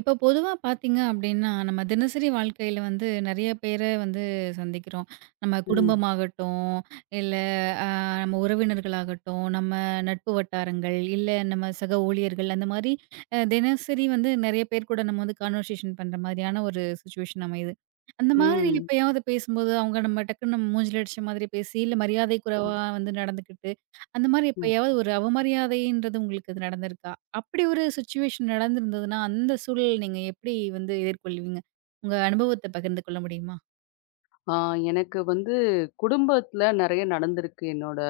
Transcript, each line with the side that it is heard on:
right: இப்போ பொதுவா பார்த்தீங்க அப்படின்னா, நம்ம தினசரி வாழ்க்கையில வந்து நெறைய பேர வந்து சந்திக்கிறோம். நம்ம
left: ம்.
right: குடும்பமாகட்டும், இல்ல அ நம்ம உறவினர்களாகட்டும், நம்ம நட்பு வட்டாரங்கள், இல்ல நம்ம சக ஊழியர்கள் அந்த மாரி தினசரி வந்து நெறைய பேர் கூட நம்ம வந்து கான்வர்சேஷன் பண்ற மாதிரியான ஒரு சிச்சுவேஷன் அமையுது. அந்த மாதிரி
left: ம்.
right: எப்பயாவது பேசும்போது, அவங்க நம்ம டக்குன்னு நம்ம மூஞ்சில அடிச்ச மாதிரி பேசி, இல்ல மரியாதை
left: ம்.
right: குறைவா வந்து நடந்துக்கிட்டு, அந்த மாரி
left: ம்.
right: எப்பயாவது ஒரு அவமரியாதைன்றது உங்களுக்கு அது நடந்திருக்கா? அப்படி ஒரு சிச்சுவேஷன் நடந்திருந்ததுன்னா, அந்த சூழல் நீங்க எப்படி வந்து எதிர்கொள்வீங்க? உங்க அனுபவத்த பகிர்ந்து கொள்ள முடியுமா?
left: ஆ எனக்கு வந்து குடும்பத்துல நெறைய நடந்திருக்கு. என்னோட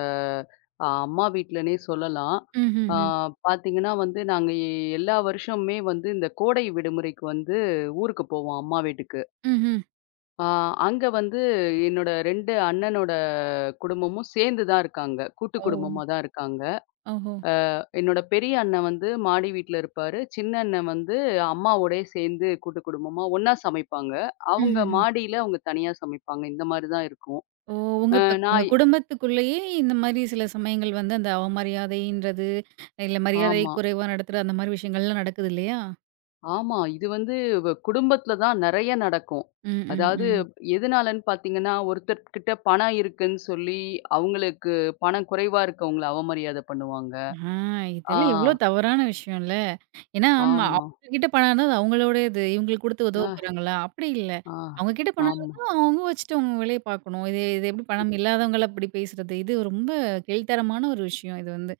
left: அம்மா வீட்லன்னே சொல்லலாம்.
right: ம்ஹ்ம்.
left: ஆ
right: ம்.
left: பார்த்தீங்கன்னா வந்து, நாங்க எல்லா வருஷமுமே வந்து இந்த கோடை விடுமுறைக்கு வந்து ஊருக்கு போவோம், அம்மா வீட்டுக்கு.
right: ம்ஹ்ம்.
left: ஆ அங்க வந்து என்னோட 2 அண்ணனோட குடும்பமும் சேர்ந்து தான் இருக்காங்க. கூட்டு
right: ஓ!
left: குடும்பமா தான் இருக்காங்க.
right: ஓஹோ!
left: என்னோட பெரிய அண்ணன் வந்து மாடி வீட்ல இருப்பாரு. சின்ன அண்ணன் வந்து அம்மாவோடயே சேர்ந்து கூட்டு குடும்பமா ஒண்ணா சமைப்பாங்க. அவங்க
right: ம்ஹ்ஹ்ம்.
left: மாடியில அவங்க தனியா சமைப்பாங்க. இந்த மாரி தான் இருக்கும்.
right: ஓ!
left: அ
right: உங்க
left: நான் இ-
right: குடும்பத்துக்குள்ளேயே இந்த மாரி சில சமயங்கள் வந்து அந்த அவமரியாதைன்றது, இல்ல மரியாதை
left: ஆமா,
right: குறைவா நடத்துற அந்த மாரி விஷயங்கள்லாம் நடக்குது இல்லையா?
left: ஆமா. இது வந்து குடும்பத்தில தான் நெறைய நடக்கும்.
right: ம், ம்,
left: அதாவது
right: ம்.
left: எதுனாலன்னு பார்த்தீங்கன்னா, ஒருத்தர்கிட்ட பணம் இருக்குன்னு சொல்லி, அவங்களுக்கு பணம் குறைவா இருக்கவங்கள அவமரியாதை பண்ணுவாங்க.
right: ஆ இதெல்லாம் எவ்ளோ
left: ஆ,
right: தவறான விஷயம்ல. ஏன்னா ஆமா,
left: ஆமா.
right: அவங்க கிட்ட பணம் இருந்தா அது அவங்களோடயது. இவங்களுக்கு குடுத்து உதவ
left: அ,
right: போறாங்களா? அப்படி இல்ல.
left: ஆ,
right: அவங்க கிட்ட பணம்
left: ஆமா.
right: இருந்தா அவங்க வச்சுட்டு அவங்க வேலைய பார்க்கணும். இது இது எப்படி பணம் இல்லாதவங்கள இப்படி பேசுறது? இது ரொம்ப கீழ்த்தரமான ஒரு விஷயம் இது வந்து.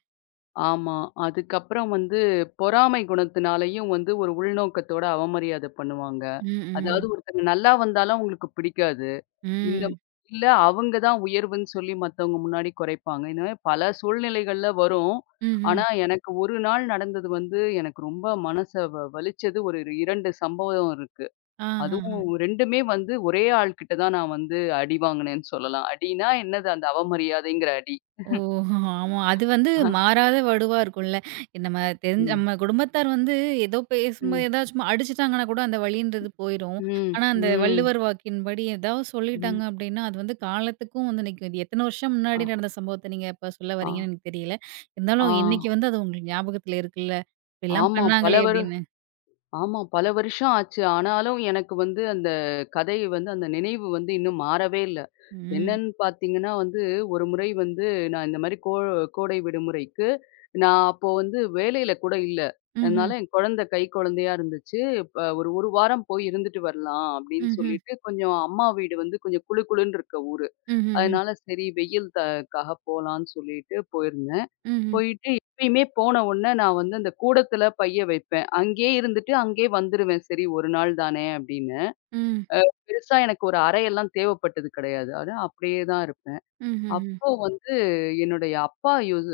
left: ஆமா. அதுக்கப்புறம் வந்து பொறாமை குணத்தினாலேயும் வந்து ஒரு உள்நோக்கத்தோட அவமரியாதை பண்ணுவாங்க.
right: ம், ம்.
left: அதாவது ஒருத்தங்க நல்லா வந்தாலும் அவங்களுக்கு பிடிக்காது. இந்த
right: ம்.
left: இல்ல அவங்க தான் உயர்வுன்னு சொல்லி மத்தவங்க முன்னாடி குறைப்பாங்க. இந்த மாரி பல சூழ்நிலைகள்ல வரும்.
right: ம்ஹ்ம்.
left: ஆனா எனக்கு ஒரு நாள் நடந்தது வந்து எனக்கு ரொம்ப மனச வலிச்சது ஒரு 2 சம்பவம் இருக்கு.
right: ஆஹஹ.
left: அதுவும் 2மே வந்து ஒரே ஆள் கிட்ட தான் நான் வந்து அடி வாங்கினேன்னு சொல்லலாம். அடின்னா என்னது அந்த அவமரியாதைங்கிற அடி.
right: ஓ! ஆமா. அது வந்து
left: ஆ,
right: மாறாத வடுவா இருக்கும்ல. நம்ம தெரிஞ்ச
left: ம்,
right: நம்ம குடும்பத்தார் வந்து ஏதோ பேசும்போது
left: ம்,
right: ஏதாவது சும்மா அடிச்சுட்டாங்கன்னா கூட அந்த வலின்றது போயிரும்.
left: ம்,
right: ஆனா அந்த
left: ம்.
right: வள்ளுவர் வாக்கின்படி ஏதாவது
left: ம்.
right: சொல்லிட்டாங்க அப்டின்னா, அது வந்து காலத்துக்கும் வந்து நிக்கும். இது எத்தன வருஷம்
left: அ,
right: முன்னாடி நடந்த சம்பவத்த நீங்க இப்ப சொல்ல
left: ஆ,
right: வரீங்கன்னு எனக்கு தெரியல.
left: ஆ.
right: இருந்தாலும் இன்னைக்கு வந்து அது உங்களுக்கு ஞாபகத்துல இருக்குல்ல. இப்படிலாம்
left: ஆமா. பல
right: பண்ணாங்களே
left: வரு
right: அப்படின்னு.
left: ஆமா. பல வருஷம் ஆச்சு. ஆனாலும் எனக்கு வந்து அந்த கதை வந்து அந்த நினைவு வந்து இன்னும் மாறவே இல்ல.
right: ம்.
left: என்னன்னு பார்த்தீங்கன்னா வந்து, ஒரு முறை வந்து நான் இந்த மாரி கோடை விடுமுறைக்கு நான் அப்போ வந்து வேலையில கூட இல்ல.
right: ம்ஹ்ம்.
left: அதனால என் குழந்தை குழந்தையா இருந்துச்சு. இப்ப ஒரு வாரம் போய் இருந்துட்டு வரலாம் அப்படின்னு
right: ம்ஹ்ம்.
left: சொல்லிட்டு கொஞ்சம் அம்மா வீடு வந்து கொஞ்சம் குளு குளுன்னு இருக்க ஊரு.
right: ம்ஹ்ம். ம்ஹ்ம்.
left: அதனால சரி வெயில் க்காக போலான்னு சொல்லிட்டு போயிருந்தேன்.
right: ம்ஹ்ம்.
left: போயிட்டு எப்பயுமே போன உடனே நான் வந்து அந்த கூடத்துல பைய வைப்பேன். அங்கேயே இருந்துட்டு அங்கேயே வந்துருவேன். சரி 1 நாள் தானே அப்படின்னு.
right: ம்.
left: பெருசா எனக்கு ஒரு அறையெல்லாம் தேவைப்பட்டது கிடையாது. ஆனா அப்படியே தான் இருப்பேன்.
right: ம்ஹ்ம். ம்.
left: அப்போ வந்து என்னுடைய அப்பா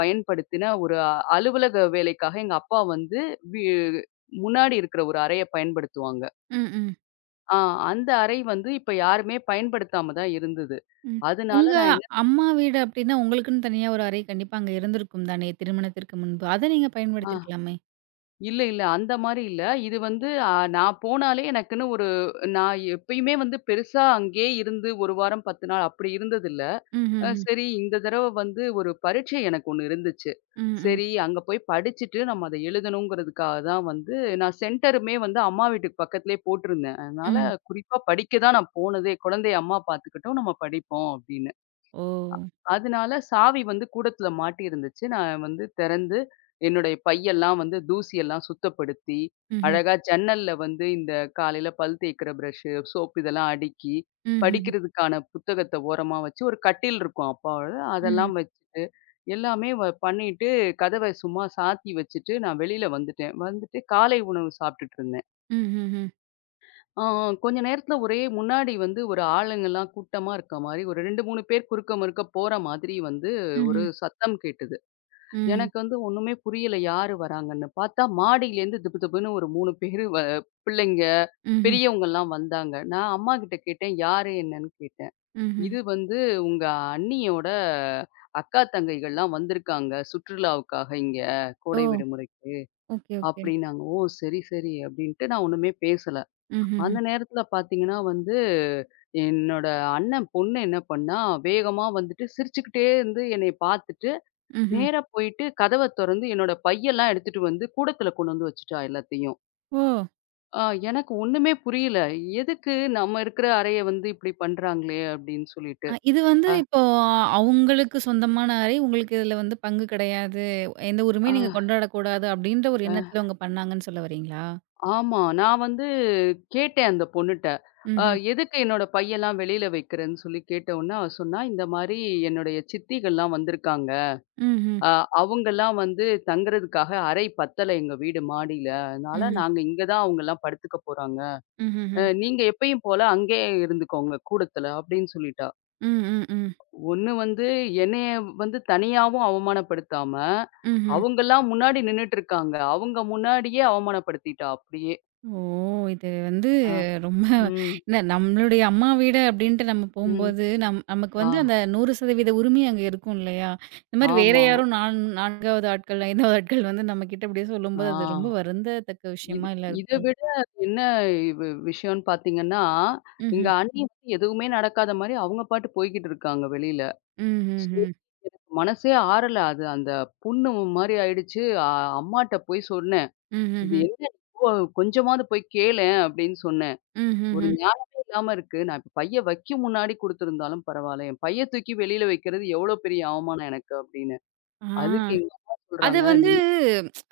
left: பயன்படுத்தின ஒரு அலுவலக வேலைக்காக எங்க அப்பா வந்து வி முன்னாடி இருக்கிற ஒரு அறைய பயன்படுத்துவாங்க.
right: ம். ம் ம்
left: ஆ அந்த அறை வந்து இப்ப யாருமே பயன்படுத்தாம தான் இருந்தது.
right: ம்.
left: அதனால
right: உங்க
left: நான் என்ன
right: அம்மா வீடு அப்டின்னா, உங்களுக்குன்னு தனியா ஒரு அறை கண்டிப்பா அங்க இருந்திருக்கும் தானே! திருமணத்திற்கு முன்பு. அத நீங்க
left: ஆ.
right: பயன்படுத்தியிருக்கலாமே!
left: இல்ல, இல்ல. அந்த மாரி இல்ல. இது வந்து நான் போனாலே எனக்குன்னு ஒரு நான் எப்பயுமே வந்து பெருசா அங்கேயே இருந்து 1 வாரம் 10 நாள் அப்படி இருந்ததில்ல.
right: ம்ஹ்ஹ்ம்.
left: சரி இந்த தடவ வந்து ஒரு பரீட்சை எனக்கு ஒண்ணு இருந்துச்சு.
right: ம், ம்,
left: சரி அங்க போய் படிச்சுட்டு நம்ம அத எழுதணுங்கிறதுக்காக தான் வந்து நான் சென்டருமே வந்து அம்மா வீட்டுக்கு பக்கத்திலேயே போட்டிருந்தேன். அதனால
right: ம்.
left: குறிப்பா படிக்க தான் நான் போனதே. குழந்தைய அம்மா பார்த்துக்கட்டும், நம்ம படிப்போம் அப்படின்னு.
right: ஓ!
left: அதனால சாவி வந்து கூடத்துல மாட்டி இருந்துச்சு. நான் வந்து திறந்து, என்னுடைய பையெல்லாம் வந்து தூசியெல்லாம் சுத்தப்படுத்தி,
right: ம்ஹ்ம்.
left: அழகா ஜன்னல்ல வந்து இந்த காலையில பல் தேய்க்கிற பிரஷ்ஷு, சோப்பு இதெல்லாம் அடுக்கி,
right: ம்ஹ்ஹ்ம்.
left: படிக்கிறதுக்கான புத்தகத்த ஓரமா வச்சு, ஒரு கட்டில் இருக்கும் அப்பாவோடது.
right: ம்ஹ்ம்.
left: அதெல்லாம் வச்சுட்டு, எல்லாமே பண்ணிட்டு, கதவ சும்மா சாத்தி வச்சுட்டு, நான் வெளியில வந்துட்டேன். வந்துட்டு காலை உணவு சாப்பிட்டுட்டு இருந்தேன்.
right: ம்ஹ்ஹ்ம்.
left: ஆ, கொஞ்ச நேரத்துல ஒரே முன்னாடி வந்து ஒரு ஆளுங்கலாம் கூட்டமா இருக்க மாரி, ஒரு 2, 3 பேர் குறுக்க மறுக்க போற மாதிரி வந்து ஒரு
right: ம்ஹ்ம்.
left: சத்தம் கேட்டுது.
right: ம்.
left: எனக்கு வந்து ஒண்ணுமே புரியல யாரு வராங்கன்னு. பார்த்தா மாடியிலேருந்து திபு திபுன்னு ஒரு 3 பேரு பிள்ளைங்க,
right: ம்ஹ்ம்.
left: பெரியவங்கலாம் வந்தாங்க. நான் அம்மாகிட்ட கேட்டேன், யாரு என்னன்னு கேட்டேன்.
right: ம்ஹ்ம்.
left: இது வந்து உங்க அண்ணியோட அக்கா தங்கைகள்லாம் வந்திருக்காங்க சுற்றுலாவுக்காக இங்க
right: ஓ!
left: கோடை விடுமுறைக்கு
right: ஓகே, ஓகே.
left: அப்டின்னாங்க. ஓ! சரி, சரி அப்டின்ட்டு நான் ஒண்ணுமே பேசல.
right: ம்ஹ்ஹ்ம்.
left: அந்த நேரத்துல பாத்தீங்கன்னா வந்து, என்னோட அண்ணன் பொண்ணு என்ன பண்ணா, வேகமா வந்துட்டு சிரிச்சுக்கிட்டே இருந்து என்னைய பாத்துட்டு,
right: ம்ஹ்ம்.
left: நேரா போயிட்டு கதவ தொறந்து என்னோட பையெல்லாம் எடுத்துட்டு வந்து கூடத்துல கொண்டு வந்து வச்சுட்டா எல்லாத்தையும்.
right: ஓ!
left: அ எனக்கு ஒண்ணுமே புரியல. எதுக்கு நம்ம இருக்கிற அறைய வந்து இப்படி பண்றாங்களே அப்படின்னு சொல்லிட்டு.
right: இது வந்து
left: அ
right: இப்போ அவங்களுக்கு சொந்தமான அறை, உங்களுக்கு இதுல வந்து பங்கு கிடையாது. எந்த
left: அ
right: உரிமையும் நீங்க கொண்டாடக்கூடாது அப்டின்ற ஒரு
left: அ
right: எண்ணத்துல அவங்க பண்ணாங்கன்னு சொல்ல வரீங்களா?
left: ஆமா. நான் வந்து கேட்டேன் அந்த பொண்ணுட்ட. அ
right: ம்ஹ்ம்.
left: எதுக்கு என்னோட பையெல்லாம் வெளியில வைக்கிறன்னு சொல்லி கேட்ட உடனே அவ சொன்னா, இந்த மாரி என்னுடைய சித்திகள்லாம் வந்திருக்காங்க.
right: ம்ஹ்ம்.
left: அ அவங்கலாம் வந்து தங்குறதுக்காக அறை பத்தல எங்க வீடு மாடியில. அதனால
right: ம்.
left: நாங்க இங்க தான் அவங்கலாம் படுத்துக்க போறாங்க.
right: ம்ஹ்ஹ்ம்.
left: நீங்க எப்பயும் போல அங்கேயே இருந்துக்கோங்க கூடத்துல அப்டின்னு சொல்லிட்டா.
right: ம், ம், ம்.
left: ஒண்ணு வந்து என்னைய வந்து தனியாவும் அவமானப்படுத்தாம,
right: ம்ஹ்ம்.
left: அவங்கலாம் முன்னாடி நின்னுட்டு இருக்காங்க. அவங்க முன்னாடியே அவமானப்படுத்திட்டா அப்டியே.
right: ஓ! இது வந்து
left: அ.
right: ரொம்ப
left: ம்.
right: என்ன நம்மளுடைய அம்மா வீடு அப்படின்ட்டு நம்ம
left: ம்.
right: போம்போது, நமக்கு
left: ஆ.
right: வந்து அந்த 100% உரிமை அங்க இருக்கும் இல்லையா? இந்த மாரி வேற
left: ஆமா.
right: யாரோ 4 4வது ஆட்கள், 5வது ஆட்கள் வந்து நம்மகிட்ட அப்படியே
left: ஆ.
right: சொல்லும்போது, அது ரொம்ப வருந்தத்தக்க
left: இது
right: விஷயமா இல்ல
left: இத
right: இருக்கும்.
left: விட என்ன விஷயம்ன்னு பார்த்தீங்கன்னா, எங்க
right: ம்ஹ்ம்.
left: அண்ணி ம். வந்து எதுவுமே நடக்காத மாரி அவங்க பாட்டு போய்க்கிட்டு இருக்காங்க வெளியில. சரி
right: ம்ஹ்ஹ்ம்.
left: எனக்கு மனசே ஆறல. அது அந்த புண்ணு மாரி ஆயிடுச்சு. அம்மாட்ட போய் சொன்னேன். "இது
right: ம்ஹ்ஹ்ம்.
left: என்ன இப்போ கொஞ்சமாவது போய் கேளேன்" அப்படின்னு சொன்னேன். "ஒரு
right: ம்ஹ்ஹ்ம்.
left: நியாயமே இல்லாம இருக்கு. நான் இப்ப பைய வைக்கும் முன்னாடி குடுத்துருந்தாலும் பரவால்ல. என் பைய தூக்கி வெளியில வைக்கிறது எவ்வளோ பெரிய அவமானம் எனக்கு" அப்படின்னு.
right: ஆ.
left: அதுக்கு எங்க அம்மா
right: அது
left: சொல்றாங்க,
right: வந்து
left: "நீ"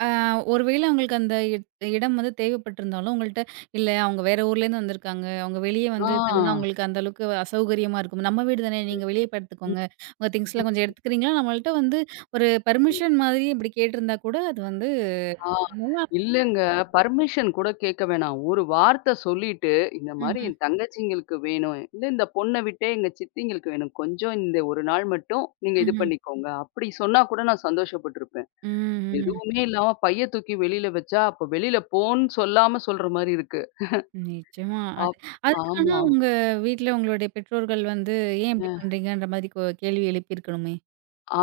right: அ ஒரு வேளை அவங்களுக்கு அந்த இடம் வந்து தேவைப்பட்டிருந்தாலும், உங்கள்ட்ட இல்ல அவங்க வேற ஊர்லேருந்து வந்திருக்காங்க. அவங்க வெளிய
left: ஆ.
right: வந்து தங்குனா அவங்களுக்கு அந்த அளவுக்கு அசௌகரியமா இருக்கும். நம்ம வீடு தானே நீங்க வெளிய படுத்துக்கோங்க. உங்க திங்ஸ்லாம் கொஞ்சம் எடுத்துக்கிறீங்களா? நம்மள்ட்ட வந்து ஒரு பெர்மிஷன் மாதிரி இப்படி கேட்டிருந்தா கூட அது வந்து
left: ஆ.
right: நல்லா
left: இல்லங்க. பர்மிஷன் கூட கேட்க வேணாம். ஒரு வார்த்த சொல்லிட்டு, இந்த மாரி
right: ம்ஹ்ம்.
left: என் தங்கச்சிங்களுக்கு வேணும். இல்ல இந்த பொண்ண விட்டே எங்க சித்திங்களுக்கு வேணும். கொஞ்சம் இந்த ஒரு நாள் மட்டும் நீங்க இது
right: ம்ஹ்ம்.
left: பண்ணிக்கோங்க. அப்படி சொன்னா கூட நான் சந்தோஷப்பட்டுருப்பேன்.
right: ம், ம்.
left: எதுவுமே இல்லாம பைய தூக்கி வெளியில வச்சா, அப்ப வெளியில போன்னு சொல்லாம சொல்ற மாரி இருக்கு.
right: நிச்சயமா. அது
left: அப்
right: அதுக்கான
left: ஆமா.
right: உங்க வீட்ல உங்களுடைய பெற்றோர்கள் வந்து ஏன்
left: அ
right: இப்படி பண்றீங்கன்ற மாதிரி கேள்வி எழுப்பியிருக்கணுமே?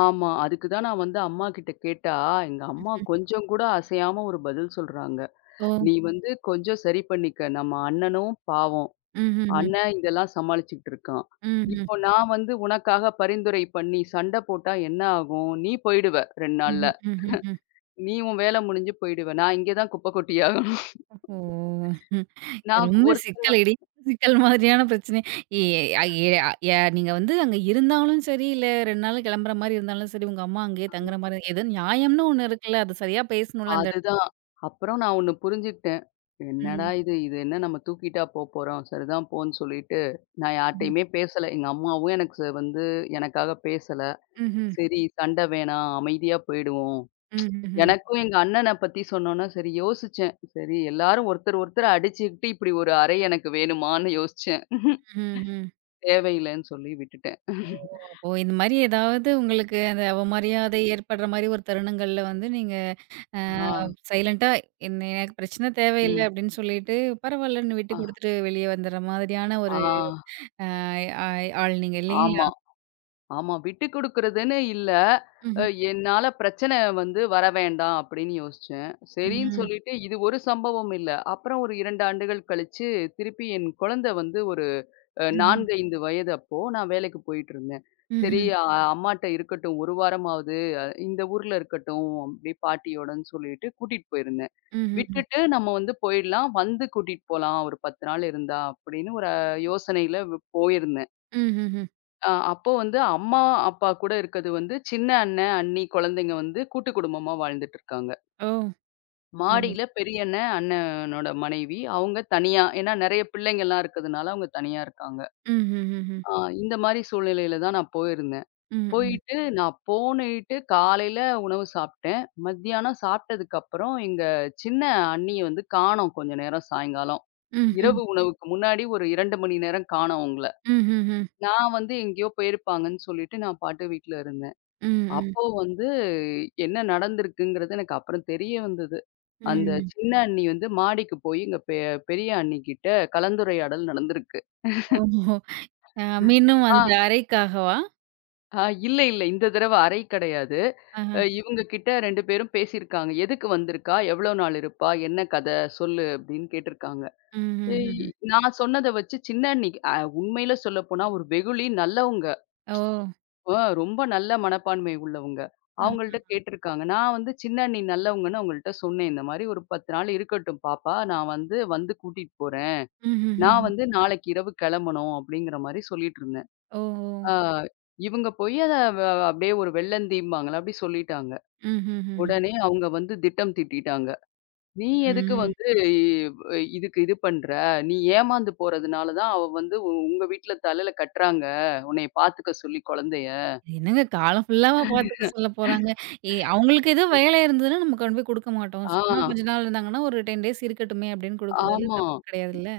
left: ஆமா. அதுக்கு தான் நான் வந்து அம்மா கிட்ட கேட்டா, எங்க அம்மா
right: ம்.
left: கொஞ்சம் கூட அசையாம ஒரு பதில் சொல்றாங்க.
right: ஓ!
left: "நீ வந்து கொஞ்சம் சரி பண்ணிக்க. நம்ம அண்ணனும் பாவம்.
right: ம்ஹ்ஹ்ம்.
left: அண்ணன் இதெல்லாம் சமாளிச்சுக்கிட்டு இருக்கான்.
right: ம்ஹ்ம்.
left: இப்போ நான் வந்து உனக்காக பரிந்துரை பண்ணி சண்டை போட்டா என்ன ஆகும்? நீ போயிடுவ 2 நாள்ல.
right: ம்ஹ்ம். ம்ஹ்ம்.
left: நீ உன் வேலை முடிஞ்சு போயிடுவ. நான் இங்க தான் குப்பை கொட்டியாகணும்.
right: ஓ! இது
left: நான்
right: ரொம்ப
left: ஒருத்தங்க
right: சிக்கலடி. சிக்கல் மாதிரியான பிரச்சனை. எ அ எ எ நீங்க வந்து அங்க இருந்தாலும் சரி, இல்ல 2 நாள் கிளம்புற மாரி இருந்தாலும் சரி, உங்க அம்மா அங்கேயே தங்குற மாரி ஏதோ நியாயம்னு ஒண்ணு இருக்குல்ல. அது சரியா பேசணும்ல அந்த
left: அதுதான். அப்புறம் நான் ஒண்ணு புரிஞ்சுக்கிட்டேன். என்னடா
right: ம்.
left: இது! இது என்ன நம்ம தூக்கிட்டா போறோம். சரிதான் போன்னு சொல்லிட்டு நான்
right: ம்ஹ்ம்.
left: யார்ட்டயுமே பேசல. எங்க அம்மாவும் எனக்கு வந்து எனக்காக பேசல.
right: ம்ஹ்ம்.
left: சரி சண்டை வேணாம். அமைதியா போயிடுவோம்.
right: ம்ஹ்ஹ்ம்.
left: எனக்கும் எங்க அண்ணன பத்தி சொன்னோனே, சரி யோசிச்சேன். சரி எல்லாரும் ஒருத்தர் ஒருத்தர அடிச்சுக்கிட்டு, இப்படி ஒரு அறை எனக்கு வேணுமான்னு யோசிச்சேன்.
right: ம்ஹ்ம்.
left: தேவையில்லன்னு சொல்லி விட்டுட்டேன்.
right: ஓ! அப்போ இந்த மாரி ஏதாவது உங்களுக்கு அந்த அவமரியாதை ஏற்படுற மாரி ஒரு தருணங்கள்ல வந்து நீங்க அ
left: ஆ,
right: சைலன்ட்டா "என்ன எனக்கு பிரச்சனை தேவையில்ல"
left: ம்.
right: அப்படின்னு சொல்லிட்டு பரவாயில்லன்னு விட்டு
left: ஆ,
right: குடுத்துட்டு வெளியே வந்துடுற மாதிரியான
left: ஆ,
right: ஒரு ஆய் ஆய் ஆள் நீங்க இல்லைங்களா?
left: ஆமா, ஆமா. விட்டு குடுக்குறதுன்னு இல்ல. அ
right: Mhm.
left: என்னால பிரச்சனை வந்து வர வேண்டாம் அப்படின்னு யோசிச்சேன். சரின்னு
right: Mhm.
left: சொல்லிட்டு, இது ஒரு சம்பவம் இல்ல. அப்புறம் ஒரு 2 ஆண்டுகள் கழிச்சு, திருப்பி என் குழந்தை வந்து ஒரு
right: Mhm.
left: 4, 5 வயது அப்போ நான் வேலைக்கு போயிட்டுருந்தேன். சரி
right: Mhm.
left: ம். அம்மாட்ட இருக்கட்டும், 1 வாரமாவது இந்த ஊர்ல இருக்கட்டும், அப்டி பாட்டியோடன்னு சொல்லிட்டு கூட்டிட்டு போயிருந்தேன்.
right: Mhm.
left: விட்டுட்டு நம்ம வந்து போயிடலாம், வந்து கூட்டிட்டு போலாம் ஒரு 10 நாள் இருந்தா அப்படின்னு ஒரு யோசனையில போயிருந்தேன்.
right: Mhm.
left: அப்போ வந்து அம்மா, அப்பா கூட இருக்கது வந்து சின்ன அண்ணன், அண்ணி குழந்தைங்க வந்து கூட்டு குடும்பமா வாழ்ந்துட்டுருக்காங்க.
right: Oh, okay.
left: மாடியில பெரிய அண்ணன், அண்ணனோட மனைவி அவங்க தனியா ஏன்னா நெறைய பிள்ளைங்கலாம் இருக்கதுனால அவங்க தனியா இருக்காங்க.
right: Mhm. Mhm.
left: ஆ இந்த மாரி சூழ்நிலையில தான் நான் போயிருந்தேன். போயிட்டு நான் போனிட்டு காலையில உணவு சாப்பிட்டேன். மத்தியானம் சாப்பிட்டதுக்கப்புறம் எங்க சின்ன அண்ணிய வந்து காணோம் கொஞ்ச நேரம் சாயங்காலம்.
right: Mhm.
left: இரவு உணவுக்கு முன்னாடி ஒரு 2 மணி நேரம் காணோம் அவங்கள.
right: Mhm.
left: நான் வந்து எங்கேயோ போயிருப்பாங்கன்னு சொல்லிட்டு நான் பாட்டு வீட்ல இருந்தேன்.
right: Mhm.
left: அப்போ வந்து என்ன நடந்திருக்குங்கிறது எனக்கு அப்புறம் தெரிய வந்தது. அந்த
right: ம்.
left: சின்ன அண்ணி வந்து மாடிக்கு போய் எங்க பெரிய அண்ணிகிட்ட கலந்துரையாடல் நடந்திருக்கு.
right: ஓஹோ! மீண்டும்
left: ஆ
right: அந்த அறைக்காகவா?
left: ஆ இல்ல, இல்ல. இந்த தடவ அறை கிடையாது.
right: ஆஹா.
left: இவங்க கிட்ட 2 பேரும் பேசியிருக்காங்க. "எதுக்கு வந்திருக்கா? எவ்வளோ நாள் இருப்பா? என்ன கத? சொல்லு" அப்படின்னு கேட்டிருக்காங்க. இ
right: ம்ஹ்ஹ்ம்.
left: நான் சொன்னத வச்சு சின்ன அண்ணி உண்மையில சொல்லப்போனா ஒரு வெகுளி, நல்லவங்க.
right: ஓ!
left: ரொம்ப நல்ல மனப்பான்மை உள்ளவங்க.
right: அ.
left: அவங்கள்ட்ட கேட்டிருக்காங்க. நான் வந்து சின்ன அண்ணி நல்லவங்கன்னு அவங்கள்ட்ட சொன்னேன். "இந்த மாரி ஒரு 10 நாள் இருக்கட்டும் பாப்பா. நான் வந்து வந்து கூட்டிட்டு போறேன்.
right: ம்ஹ்ஹ்ம்.
left: நான் வந்து நாளைக்கு இரவு கிளம்பணும்" அப்படிங்கிற மாரி சொல்லிட்டு இருந்தேன்.
right: ஓஹோ!
left: ஆ இவங்க போய் அத அப்படியே ஒரு வெள்ளந்தீம்பாங்கல்ல, அப்படி சொல்லிட்டாங்க.
right: ம்ஹ்ஹ்ம்.
left: உடனே அவங்க வந்து திட்டம் தீட்டிட்டாங்க. "நீ எதுக்கு
right: ம்.
left: வந்து இ இதுக்கு இது பண்ற? நீ ஏமாந்து போறதுனால தான் அவ வந்து உங்க வீட்ல தலையில கட்டுறாங்க. உன்னைய பாத்துக்க சொல்லி குழந்தைய."
right: என்னங்க காலம் ஃபுல்லாவா பார்த்துக்க சொல்ல போறாங்க. அவங்களுக்கு ஏதோ வேலை இருந்ததுன்னா நம்ம கொண்டு போய் குடுக்க மாட்டோம்.
left: ஆ,
right: சும்மா கொஞ்ச நாள் இருந்தாங்கன்னா, ஒரு 10 டேஸ் இருக்கட்டுமே! அப்படின்னு குடுக்குறதுல
left: ஆமா.
right: தப்பு கிடையாதுல்ல?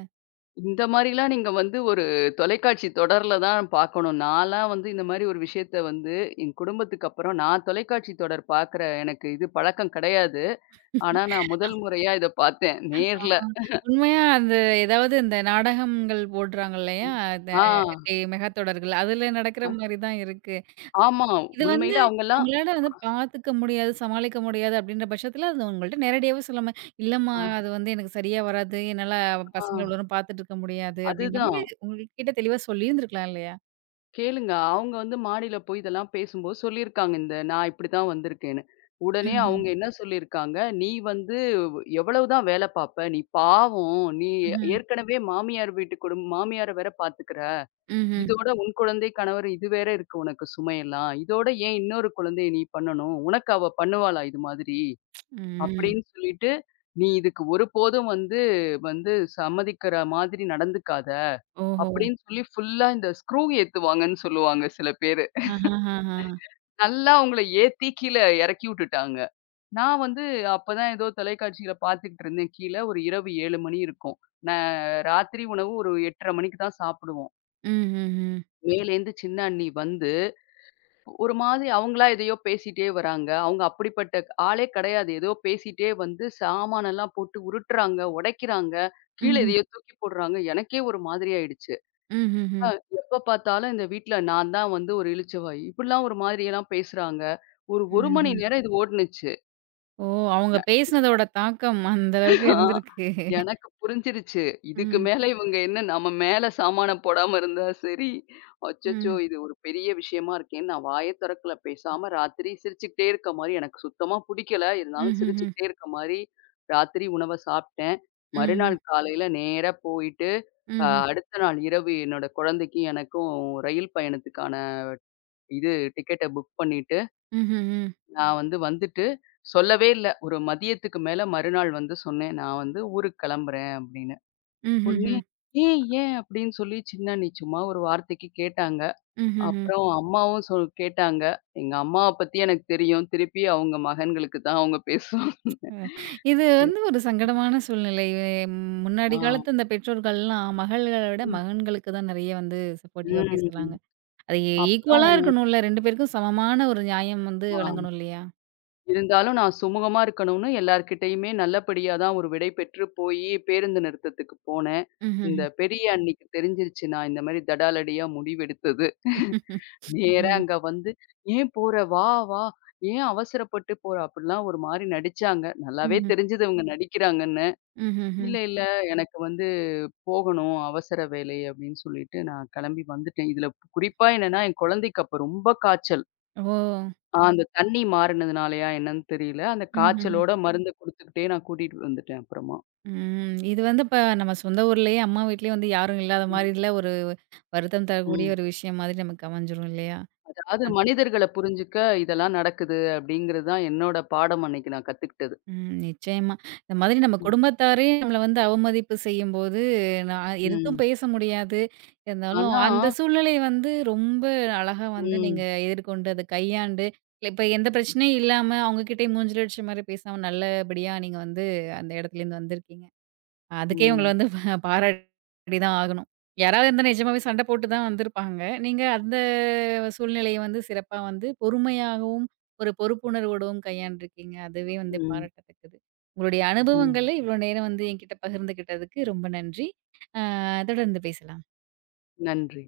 left: இந்த மாரிலாம் நீங்க வந்து ஒரு தொலைக்காட்சி தொடர்ல தான் பாக்கணும். நான்லாம் வந்து இந்த மாரி ஒரு விஷயத்த வந்து என் குடும்பத்துக்கு அப்புறம் நான் தொலைக்காட்சி தொடர் பாக்குற எனக்கு இது பழக்கம் கிடையாது. ஆனா நான் முதல் முறையா இத பாத்தேன்.
right: ஆ
left: நேர்ல.
right: உண்மையா அந்த ஏதாவது இந்த நாடகங்கள் போடுறாங்க இல்லையா? அந்த
left: ஆ,
right: டே மெகா தொடர்கள். அதுல நடக்கிற மாரி தான் இருக்கு.
left: ஆமா.
right: இது வந்து
left: உண்மையில அவங்கலாம்
right: அவங்களால வந்து பார்த்துக்க முடியாது, சமாளிக்க முடியாது அப்படின்ற பட்சத்துல அது உங்கள்ட்ட நேரடியாவே சொல்லாம, "இல்லம்மா அது வந்து எனக்கு சரியா வராது. என்னால பசங்கள
left: ஆஹா,
right: இவ்வளோ நேரம் பார்த்துட்டு இருக்க முடியாது." அப்படின்ற
left: அதுதான்.
right: மாரி உங்ககிட்ட தெளிவா சொல்லியிருந்திருக்கலாம் இல்லையா?
left: கேளுங்க. அவங்க வந்து மாடியில போய் இதெல்லாம் பேசும்போது சொல்லியிருக்காங்க. இந்த நான் இப்படிதான் வந்திருக்கேன்னு. உடனே
right: ம்ஹ்ம்.
left: அவங்க என்ன சொல்லியிருக்காங்க, "நீ வந்து எவ்வளவு தான் வேல பார்ப்ப? நீ பாவம். நீ
right: ம்ஹ்ம்.
left: ஏற்கனவே மாமியார் வீட்டு குடும் மாமியார வேற பார்த்துக்கிற.
right: ம்ஹ்ம்.
left: இதோட உன் குழந்தை, கணவர் இது வேற இருக்கு உனக்கு சுமையெல்லாம். இதோட ஏன் இன்னொரு குழந்தைய நீ பண்ணணும்? உனக்கு அவ பண்ணுவாளா இது மாதிரி?"
right: ம்.
left: அப்படின்னு சொல்லிட்டு, "நீ இதுக்கு ஒருபோதும் வந்து வந்து சம்மதிக்கிற மாதிரி நடந்துக்காத"
right: ஓஹோ!
left: அப்படின்னு சொல்லி ஃபுல்லா இந்த ஸ்க்ரூ ஏத்துவாங்கன்னு சொல்லுவாங்க சில பேரு.
right: ஆஹஹஹா.
left: நல்லா அவங்கள ஏத்தி கீழ இறக்கி விட்டுட்டாங்க. நான் வந்து அப்பதான் ஏதோ தொலைக்காட்சியில பார்த்துக்கிட்டு இருந்தேன் கீழ. ஒரு இரவு 7 மணி இருக்கும். நான் ராத்திரி உணவு ஒரு 8:30 மணிக்கு தான் சாப்பிடுவோம்.
right: ம், ம், ம்.
left: மேலேருந்து சின்ன அண்ணி வந்து ஒரு மாதிரி அவங்களா எதையோ பேசிட்டே வராங்க. அவங்க அப்படிப்பட்ட ஆளே கிடையாது. ஏதோ பேசிட்டே வந்து சாமானெல்லாம் போட்டு உருட்டுறாங்க, உடைக்கிறாங்க, கீழ
right: ம்ஹ்ம்.
left: எதையோ தூக்கி போடுறாங்க. எனக்கே ஒரு மாதிரி ஆயிடுச்சு. அ
right: ம்ஹ்ஹ்ம்.
left: எப்ப பார்த்தாலும் இந்த வீட்ல நான் தான் வந்து ஒரு இளிச்சவாயி. இப்படிலாம் ஒரு மாதிரியெல்லாம் பேசுறாங்க. ஒரு 1 மணி
right: ம்ஹ்ம்.
left: நேரம் இது ஓடுனுச்சு.
right: ஓ! அவங்க பேசினதோட தாக்கம் அந்த அளவுக்கு
left: ஆ
right: இருந்திருக்கு.
left: எனக்கு புரிஞ்சிருச்சு. இதுக்கு
right: ம்,
left: மேல இவங்க என்ன நம்ம மேல சாமான போடாம இருந்தா சரி. அச்சச்சோ!
right: ம்,
left: இது ஒரு பெரிய விஷயமா இருக்கேன்னு நான் வாயே தொறக்கல. பேசாம ராத்திரி சிரிச்சுக்கிட்டே இருக்க மாரி எனக்கு சுத்தமா புடிக்கல. இருந்தாலும்
right: ம்ஹ்ஹ்ம்,
left: சிரிச்சுக்கிட்டே இருக்க மாரி ராத்திரி உணவ சாப்பிட்டேன்.
right: ம்,
left: மறுநாள் காலையில நேரா போயிட்டு,
right: ம்ஹ்ம்,
left: அடுத்த நாள் இரவு என்னோட குழந்தைக்கும் எனக்கும் ரயில் பயணத்துக்கான இது டிக்கெட்ட புக் பண்ணிட்டு
right: ம்ஹ்ஹ்ம்,
left: நான் வந்து வந்துட்டு சொல்லவே இல்ல. ஒரு மதியத்துக்கு மேல மறுநாள் வந்து சொன்னேன். "நான் வந்து ஊருக்கு கிளம்புறேன்" அப்படின்னு. உடனே
right: ம்ஹ்ஹ்ம்,
left: "ஏன், ஏன்?" அப்படின்னு சொல்லி சின்ன அண்ணி சும்மா ஒரு வார்த்தைக்கு கேட்டாங்க.
right: ம்ஹ்ஹ்ம்.
left: அப்புறம் அம்மாவும் கேட்டாங்க. எங்க அம்மாவ பத்தி எனக்கு தெரியும். திருப்பி அவங்க மகன்களுக்கு தான் அவங்க பேசுவாங்க.
right: அ இது வந்து ஒரு சங்கடமான சூழ்நிலை. ம் முன்னாடி
left: ஆ.
right: காலத்து இந்த பெற்றோர்கள்லாம் மகள்கள விட
left: ம்.
right: மகன்களுக்கு தான் நெறைய வந்து சப்போர்ட்டிவா
left: ம்.
right: பேசுறாங்க. அது ஈக்குவலா
left: அப்புறம்
right: இருக்கணும்ல 2 பேருக்கும் சமமான ஒரு நியாயம் வந்து
left: ஆ.
right: வழங்கணும் இல்லையா?
left: இருந்தாலும் நான் சுமூகமா இருக்கணும்னு எல்லார்கிட்டயுமே நல்லபடியா தான் ஒரு விடை பெற்று போயி பேருந்து நிறுத்தத்துக்கு போனேன்.
right: ம்ஹ்ஹ்ம்,
left: இந்த பெரிய அண்ணிக்கு தெரிஞ்சிருச்சு நான் இந்த மாரி தடாலடியா முடிவெடுத்தது. நேரா
right: ம்,
left: அங்க வந்து, "ஏன் போற? வா, வா. ஏன் அவசரப்பட்டு போற?" அப்படிலாம் ஒரு மாரி நடிச்சாங்க. நல்லாவே
right: ம்ஹ்ஹ்ம்,
left: தெரிஞ்சது இவங்க நடிக்கிறாங்கன்னு.
right: ம்ஹ்ஹ்ம்.
left: "இல்ல, இல்ல. எனக்கு வந்து போகணும். அவசர வேலை" அப்படின்னு சொல்லிட்டு நான் கெளம்பி வந்துட்டேன். இதுல குறிப்பா என்னன்னா, என் குழந்தைக்கு அப்ப ரொம்ப காய்ச்சல்.
right: ஓ!
left: அந்த தண்ணி மாறினதுனாலயா என்னன்னு தெரியல. அந்த
right: ம்ஹ்ஹ்ம்.
left: காய்ச்சலோட மருந்த குடுத்துக்கிட்டே நான் கூட்டிட்டு வந்துட்டேன் அப்புறமா.
right: ம். இது வந்து இப்ப நம்ம சொந்த ஊர்லயே, அம்மா வீட்லயே வந்து யாரும் இல்லாத
left: ம்.
right: மாரில ஒரு வருத்தம் தரக்கூடிய
left: ம்.
right: ஒரு விஷயம் மாதிரி நமக்கு அமைஞ்சிரும் இல்லையா?
left: அதாவது
right: அத்
left: மனிதர்கள புரிஞ்சுக்க இதெல்லாம் நடக்குது அப்படிங்கிறது தான் என்னோட பாடம் அன்னைக்கு நான் கத்துக்கிட்டது.
right: ம் நிச்சயமா. இந்த மாதிரி நம்ம
left: ம்.
right: குடும்பத்தாரே நம்மள வந்து அவமதிப்பு செய்யும்போது, நான் எதுத்தும்
left: ம்.
right: பேச முடியாது. இருந்தாலும்
left: ஆனா
right: அந்த சூழ்நிலை வந்து ரொம்ப அழகா வந்து
left: ம்.
right: நீங்க எதிர்கொண்டு, அத கையாண்டு, இப்ப எந்த பிரச்சனையும் இல்லாம, அவங்க கிட்டயும் மூஞ்சில அடிச்ச மாரி பேசாம நல்லபடியா நீங்க வந்து அந்த இடத்துலேருந்து வந்திருக்கீங்க. அதுக்கே உங்கள
left: ம்.
right: வந்து பாராட்டி தான் ஆகணும். யாராவது இருந்தா நிஜமாவே சண்டை போட்டு தான் வந்திருப்பாங்க. நீங்க அந்த சூழ்நிலைய வந்து சிறப்பா வந்து பொறுமையாகவும், ஒரு பொறுப்புணர்வோடவும் கையாண்டுருக்கீங்க. அதுவே வந்து
left: ம்.
right: பாராட்டத்தக்கது. உங்களுடைய
left: ம்.
right: அனுபவங்கள இவ்வளோ நேரம் வந்து என்கிட்ட பகிர்ந்துக்கிட்டதுக்கு ரொம்ப நன்றி. அ தொடர்ந்து பேசலாம்.
left: நன்றி.